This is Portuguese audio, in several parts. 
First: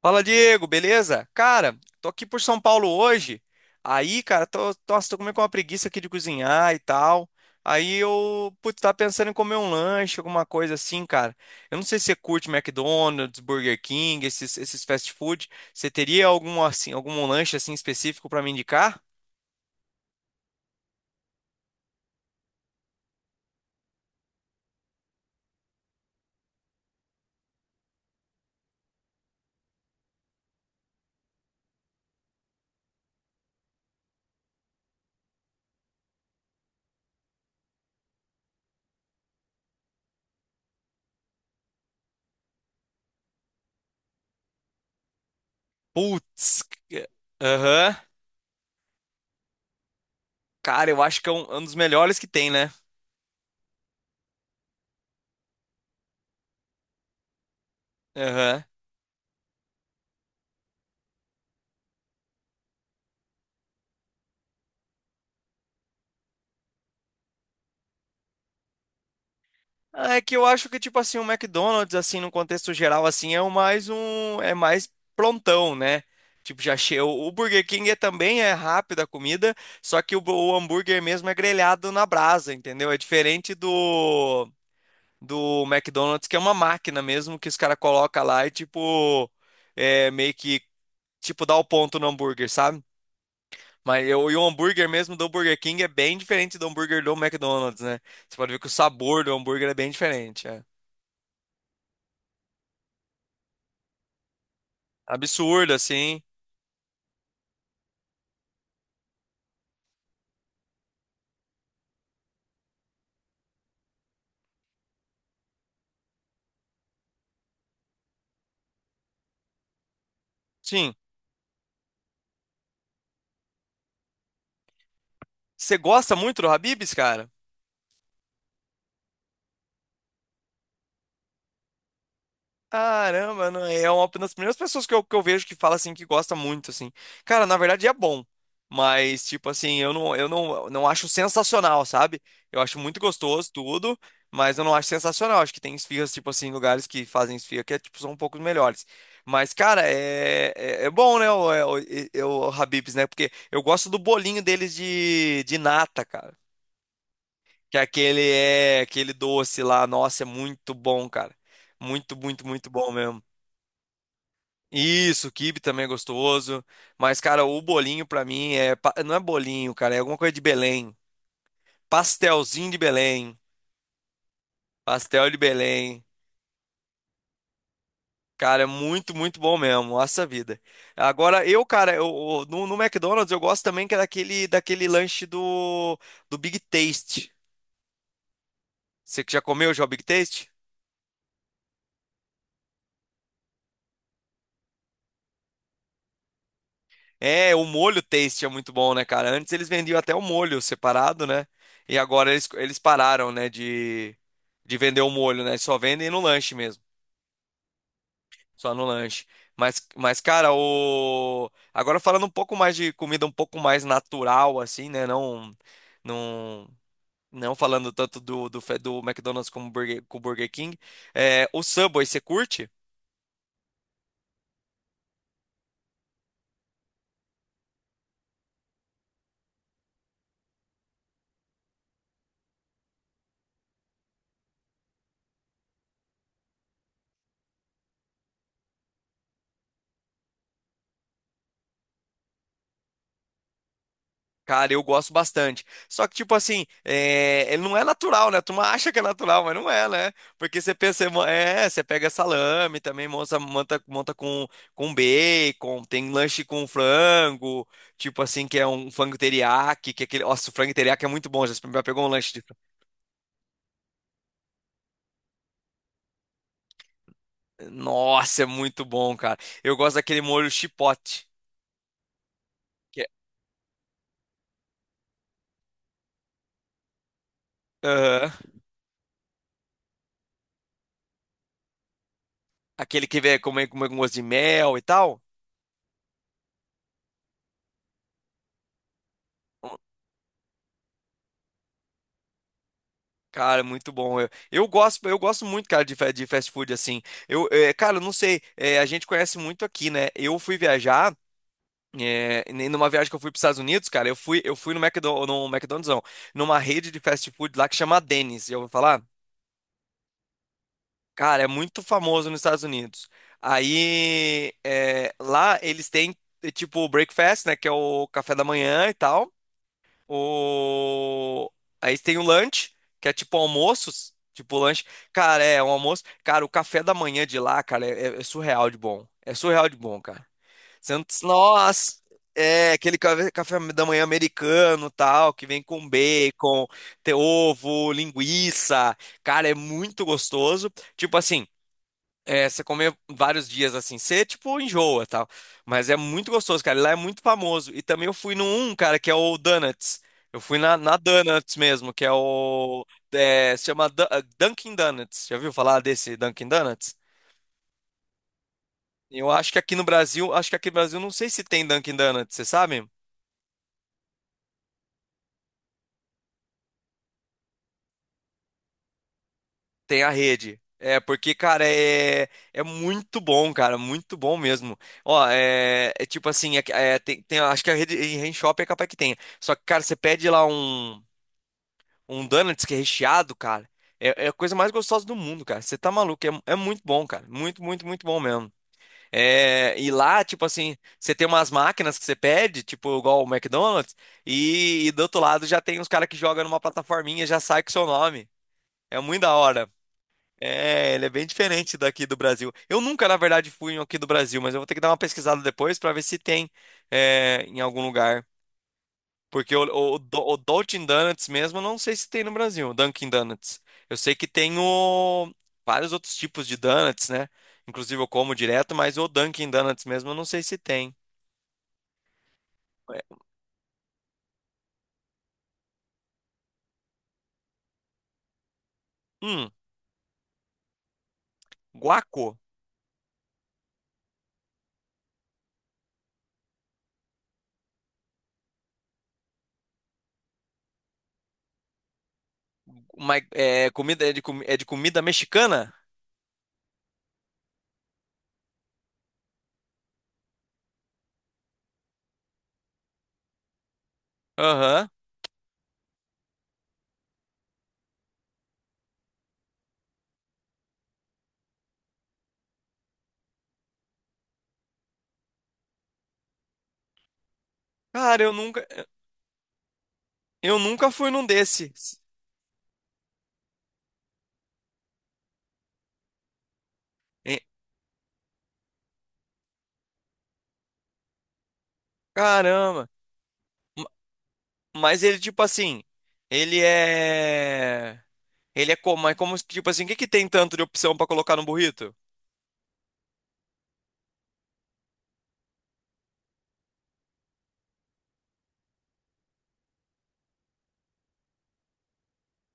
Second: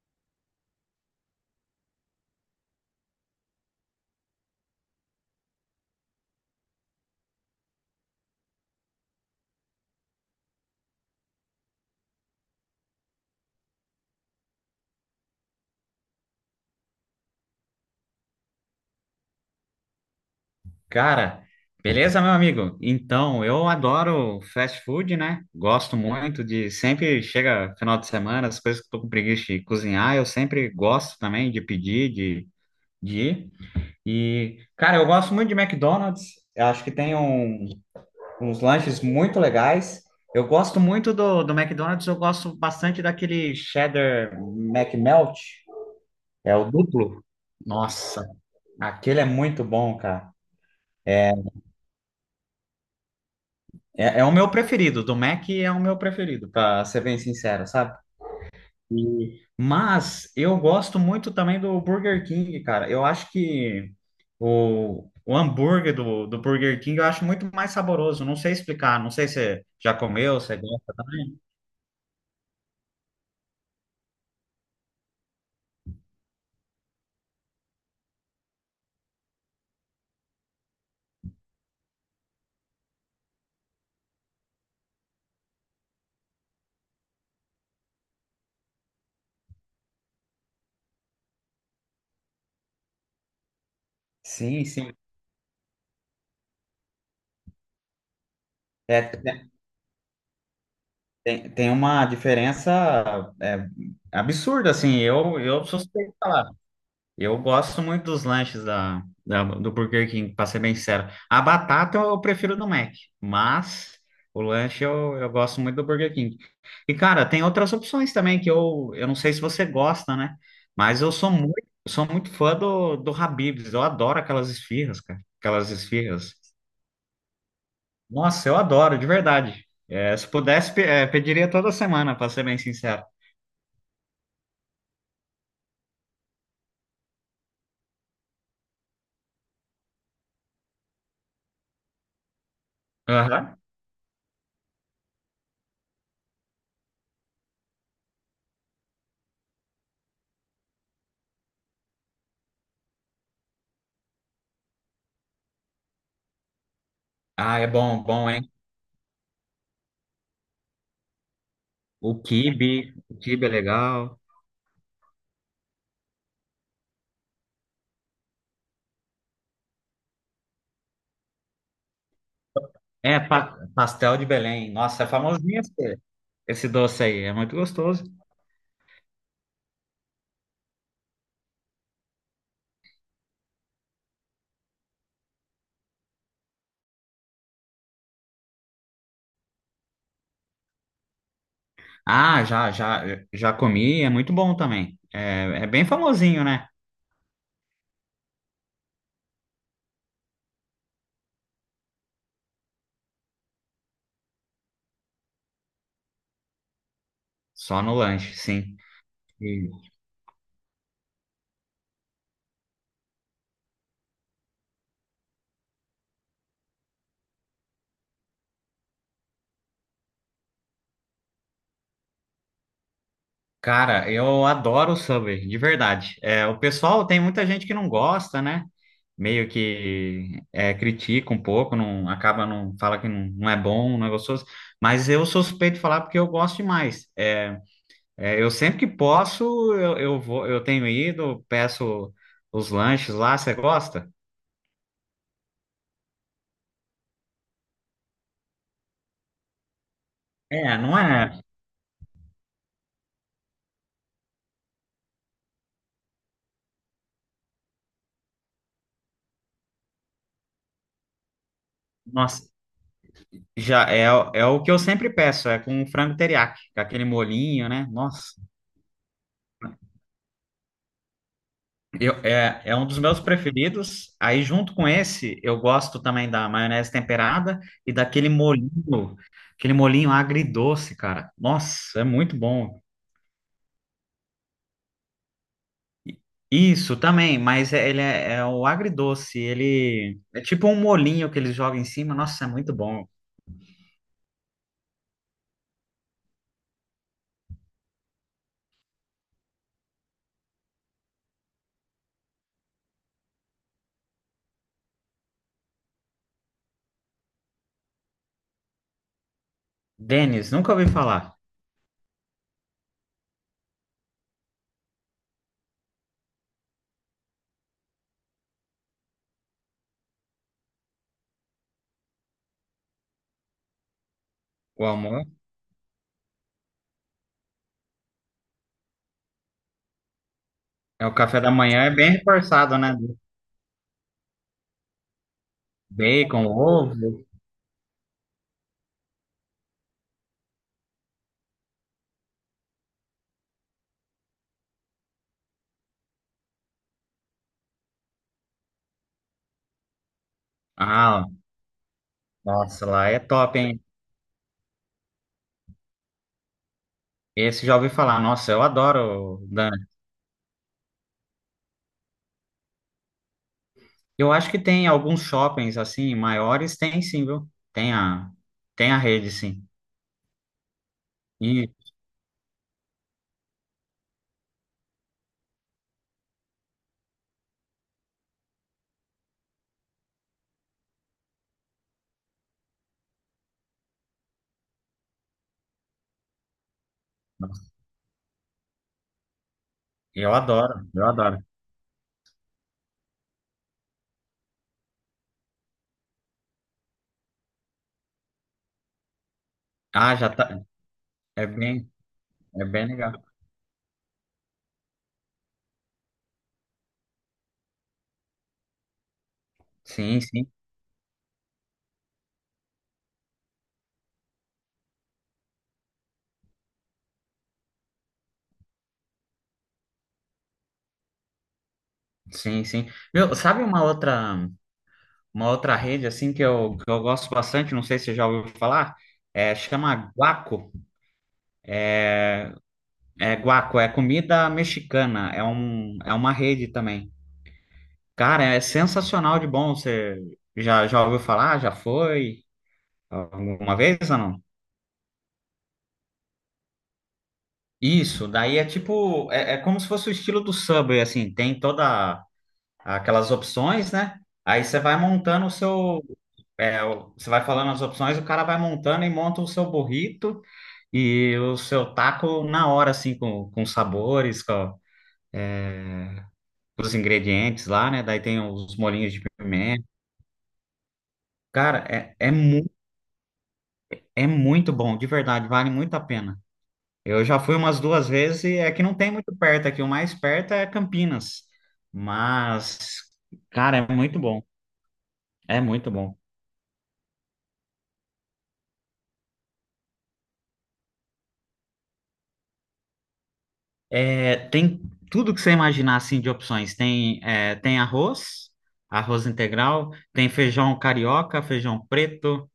Fala, Diego, beleza? Cara, tô aqui por São Paulo hoje. Aí, cara, tô comendo com uma preguiça aqui de cozinhar e tal. Tava pensando em comer um lanche, alguma coisa assim, cara. Eu não sei se você curte McDonald's, Burger King, esses fast food. Você teria algum, assim, algum lanche assim específico pra me indicar? Cara, beleza, meu amigo? Então, eu adoro fast food, né? Gosto muito de. Sempre chega final de semana, as coisas que eu tô com preguiça de cozinhar, eu sempre gosto também de pedir, de ir. E, cara, eu gosto muito de McDonald's. Eu acho que tem uns lanches muito legais. Eu gosto muito do McDonald's, eu gosto bastante daquele cheddar McMelt, é Putz, o c- duplo. aham. Nossa, aquele é muito bom, cara. Cara, eu acho que é é um dos melhores que tem, né? É, é o meu preferido, do Mac é o meu preferido, para ser bem sincero, sabe? Aham. Mas eu gosto muito também do Burger King, cara. Eu acho que o hambúrguer do Burger King eu acho muito mais saboroso. Não sei explicar, não sei se você já É comeu, que eu você acho que, gosta tipo assim, o também. McDonald's, assim, no contexto geral, assim, é é mais prontão, né? Tipo, já cheio. O Burger King é, também é rápida a comida, só que o hambúrguer mesmo é grelhado na brasa, entendeu? É diferente do McDonald's, que é uma máquina mesmo, que os caras colocam lá e, tipo, é meio que, tipo, dá o ponto no hambúrguer, sabe? E o Sim, hambúrguer sim. mesmo do Burger King é bem diferente do hambúrguer do McDonald's, né? Você pode ver que o É, sabor do tem, hambúrguer é bem diferente, é. tem tem uma diferença é, absurda, assim. Eu Absurdo, suspeito de assim. falar. Eu gosto muito dos lanches do Burger King, para ser bem sincero. A batata eu prefiro do Mac, mas o lanche eu gosto muito do Burger King. E, cara, tem outras opções também que eu não sei se você gosta, né? Sim. Mas eu sou muito fã do Habib's. Eu adoro aquelas esfirras, cara. Aquelas Você gosta esfirras. muito do Habibs, cara? Nossa, eu adoro, de verdade. É, se pudesse, pediria toda semana, para ser bem sincero. Caramba, não é uma das primeiras pessoas que eu vejo que fala assim que gosta muito, assim. Cara, na verdade é bom. Mas, tipo assim, eu não, não acho sensacional, sabe? Eu acho muito gostoso Aham. tudo, mas eu não acho sensacional. Acho que tem esfirras, tipo assim, lugares que fazem esfirra que é, tipo, são um pouco melhores. Mas, cara, é bom, né? O, é- o, e- o Habib's, né? Porque eu gosto do bolinho deles de nata, cara. Ah, é Que bom, aquele bom, hein? é aquele doce lá, nossa, é muito bom, cara. Muito bom O mesmo. quibe é legal. Isso, o quibe também é gostoso. Mas, cara, o bolinho pra mim é. Pa- Não é bolinho, cara, é alguma coisa de Belém. Pastelzinho de É, Belém. Pastel de Belém. Nossa, é Pastel de famosinho esse, Belém. esse doce aí. É muito gostoso. Cara, é muito bom mesmo. Nossa vida. Agora, eu, cara, eu- no, no McDonald's eu gosto também que é daquele lanche do Big Taste. Você que já comeu já o Big Taste? Ah, já comi. É muito bom também. É, é bem famosinho, né? É, o molho Taste é muito bom, né, cara? Antes eles vendiam até o molho separado, né? E agora eles pararam, né, de vender o molho, né? Só vendem no lanche mesmo. Só no lanche, Só sim. no lanche. E, Cara, o... agora falando um pouco mais de comida um pouco mais natural, assim, né? Não, não, não falando tanto do McDonald's como Burger, com o Burger King. É, o Subway, você curte? cara, eu adoro o Subway, de verdade. É, o pessoal, tem muita gente que não gosta, né? Meio que é, critica um pouco, não acaba, não fala que não, não é bom, não é gostoso. Mas eu sou suspeito de falar porque eu gosto demais. Eu sempre que posso, eu vou, eu tenho ido, peço os lanches lá, você gosta? Cara, eu gosto bastante. Só que, tipo assim, é... ele não é natural, né? Tu acha que é natural, mas não é, né? Porque você É, não pensa, mo- é? é, você pega salame também, monta com bacon, tem lanche com frango, tipo assim, que é um frango teriyaki, que é aquele. Nossa, o frango teriyaki é muito bom, pegou um lanche de. Nossa, Frango? já é, é o que eu sempre peço, é com frango teriyaki, com aquele molinho, né? Nossa, Nossa, é muito bom, cara. Eu gosto daquele molho chipote é um dos que é... meus preferidos. Aí, junto com esse, eu gosto também da maionese temperada e daquele Aham. molinho, aquele molinho agridoce, cara. Nossa, é muito bom. Aquele que vem comer com gosto de mel e tal. Isso também, mas ele é, é o agridoce, ele é tipo um molinho que eles jogam em cima. Nossa, é muito bom. Cara, muito bom. Eu gosto muito, cara, de fast food assim. Cara, eu não sei, eh, a gente conhece muito aqui, né? Eu fui viajar, numa viagem que eu fui para os Estados Unidos, cara, eu fui no não, numa rede de fast food lá que chama Denny's, já ouviu falar? Denis, nunca ouvi falar. Cara, é muito famoso nos Estados Unidos. Aí, lá eles têm tipo o breakfast, né, que é o café da manhã e tal. O... aí tem o lanche, que é tipo almoços. Tipo lanche. O almoço, Cara, é um almoço. Cara, o café da manhã de lá, cara, é surreal de bom. É surreal de bom, cara. Você não... é o café da manhã é nossa! bem É, reforçado, né? aquele café da manhã americano, tal, que vem com Bacon, bacon, ovo. ter ovo, linguiça. Cara, é muito gostoso. Tipo assim, é, você comer vários dias assim, você tipo enjoa tal. Mas é muito gostoso, cara. E lá é muito famoso. E também eu fui no um, cara, que é o Donuts. Eu fui na Ah, Donuts mesmo, que é o. nossa, lá é é, top, se hein? chama Du- Dunkin' Donuts. Já ouviu falar desse Dunkin' Donuts? Esse já ouvi falar. Nossa, eu Eu adoro, acho que aqui no Dani. Brasil, acho que aqui no Brasil não sei se tem Dunkin' Donuts, você sabe? Eu acho que tem alguns shoppings assim maiores, tem sim, viu? Tem a tem a rede, sim. Tem a rede. É, porque, cara, E é, é muito bom, cara, muito bom mesmo. Ó, é, é tipo assim, é, é, acho que a rede em Rain Shop é capaz que tenha. Só que, cara, você pede lá um donuts que é recheado, cara, é, é a coisa mais gostosa do mundo, cara. Você tá maluco, é, é muito bom, cara, muito bom mesmo. É, e lá, eu tipo assim, adoro, eu você tem adoro. umas máquinas que você pede, tipo igual o McDonald's, e, do outro lado já tem uns caras que jogam numa plataforminha, já sai com o seu nome. É muito da hora. Ah, já tá. É, ele é bem É diferente bem, daqui do Brasil. é Eu bem nunca, legal. na verdade, fui em aqui do Brasil, mas eu vou ter que dar uma pesquisada depois para ver se tem é, em algum lugar. Porque Sim, o sim. Dunkin' Donuts mesmo, eu não sei se tem no Brasil, o Dunkin' Donuts. Eu sei que tem o, vários outros tipos de donuts, né? Inclusive eu como direto, mas o Dunkin' Donuts mesmo, eu não sei se tem. Sim, sim. É, Viu, sabe uma outra rede assim que eu gosto bastante, não sei se você já ouviu falar, hum, é, chama Guaco. guaco? É Guaco, é comida mexicana, é um, é uma rede também. Cara, é sensacional de bom. Você já ouviu falar? Já foi? Uma- é, Alguma vez comida, é, ou de, não? comi- é de comida mexicana? Isso, daí é tipo, é, é como se fosse o estilo do Subway, assim, tem toda aquelas opções, né? Aí você Aham. vai montando o seu, é, você vai falando as opções, o cara vai montando e monta o seu burrito e o seu taco na hora, assim, com os sabores, com, é, os ingredientes lá, né? Daí Cara, tem os molhinhos de pimenta. eu nunca fui num desse. Cara, é, é, mu é muito bom, de verdade, vale muito a pena. Eu já Eh, fui umas duas vezes e é que não tem muito perto aqui, o mais perto é Campinas. caramba. Mas, cara, M- é muito bom, mas ele, tipo é assim, muito bom. ele é. Ele é como? É como, tipo assim, o que que tem tanto de opção pra colocar no burrito? É, tem tudo que você imaginar assim de opções. Tem, é, tem arroz, arroz integral, tem feijão carioca, feijão preto,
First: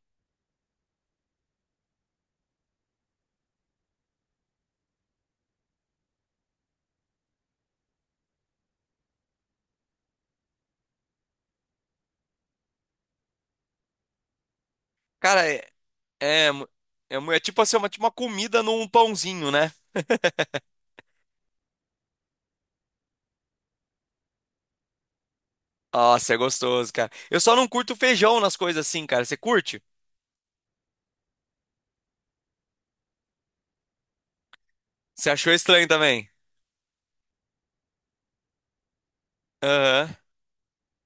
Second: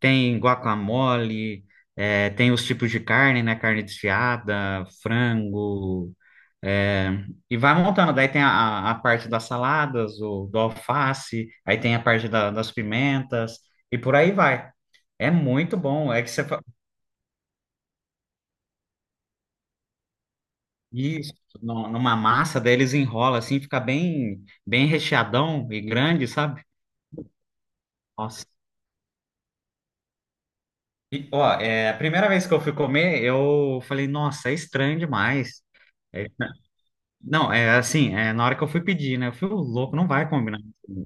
tem guacamole, é, tem os tipos de carne, né? Carne desfiada, frango, é, e vai montando. Daí tem a parte das saladas, o, do alface, aí tem a parte das pimentas, e por aí vai. É Cara, é. muito bom. É que você, É, mu- é tipo assim, uma, tipo uma comida num pãozinho, né? isso, numa massa, daí eles enrolam assim, fica bem, bem recheadão e grande, Nossa, é sabe? gostoso, cara. Eu só não curto feijão Nossa. nas coisas assim, cara. Você curte? E, ó, é, a primeira vez que eu fui comer, eu falei, nossa, é estranho Você achou demais. estranho É, também? não, é assim, é, na hora que eu fui pedir, né? Eu fui "Ô, louco, não Aham. vai combinar.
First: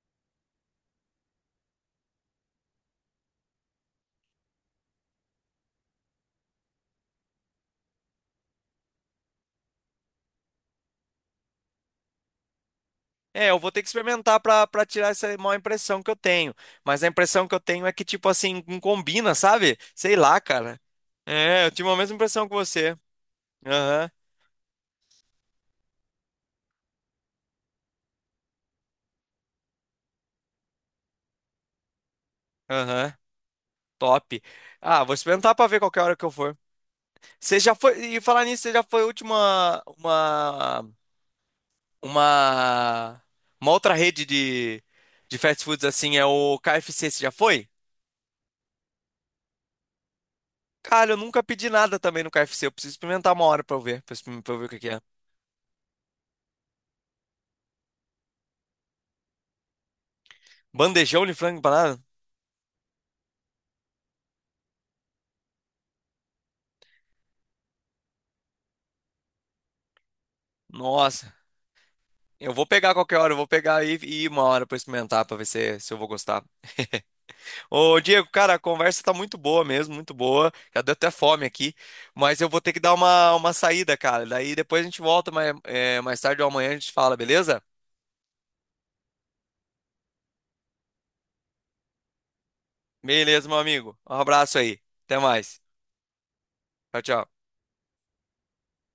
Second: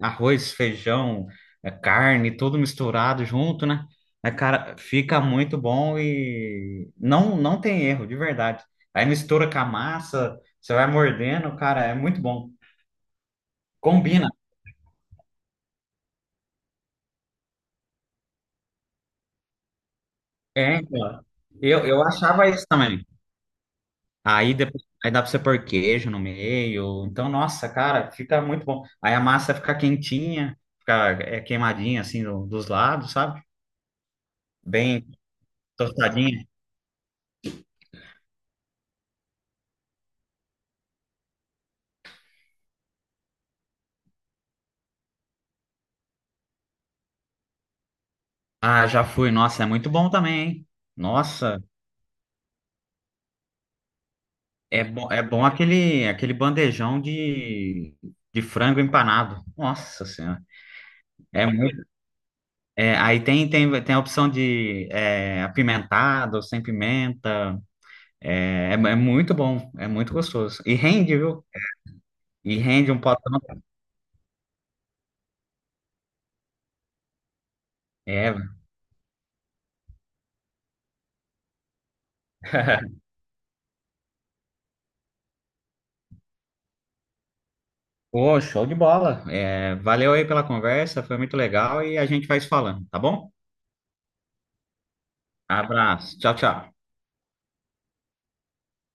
Arroz, feijão, é, carne, tudo misturado junto, né? É, cara, fica muito bom e não, não tem erro, de verdade. Aí mistura com a massa, você vai mordendo, cara, é muito bom. É, eu vou ter que Combina. experimentar pra tirar essa má impressão que eu tenho. Mas a impressão que eu tenho é que, tipo assim, não combina, sabe? Sei lá, É, cara. então. É, eu Eu, tive a eu mesma impressão achava que isso você. também. Aham, Aí depois, aí dá pra você pôr queijo no meio. Então, nossa, cara, fica muito bom. Aí a massa fica quentinha, fica é, queimadinha assim dos lados, aham. sabe? Top. Ah, Bem vou experimentar pra ver qualquer hora que eu tostadinha. for. Você já foi. E falar nisso, você já foi a última. Uma. Uma. Uma outra rede de fast foods assim, é o KFC. Você já foi? Ah, já fui. Nossa, é muito bom também, hein? Cara, eu nunca Nossa, pedi nada também no KFC. Eu preciso experimentar uma hora pra eu ver. Pra eu ver o que que é. É bom aquele aquele bandejão de frango empanado. Nossa Senhora. Bandejão de É frango muito, empanado? é, aí tem, tem a opção de é, apimentado, sem pimenta. É, é é muito bom, é muito gostoso. E rende, Nossa. viu? Eu E vou rende pegar um qualquer hora. Eu potão. vou pegar e ir uma hora pra experimentar, pra ver se, se eu vou gostar. Ô, Diego, É. cara, a conversa tá muito boa mesmo, muito boa. Já deu até fome aqui, mas eu vou ter que dar uma saída, cara. Daí depois a gente volta mais, é, mais tarde ou amanhã a gente fala, beleza? Pô, show de bola. É, valeu aí pela conversa, foi muito legal e a gente vai se falando, tá bom? Beleza, meu amigo. Um abraço aí. Até mais. Abraço. Tchau, tchau. Tchau, tchau.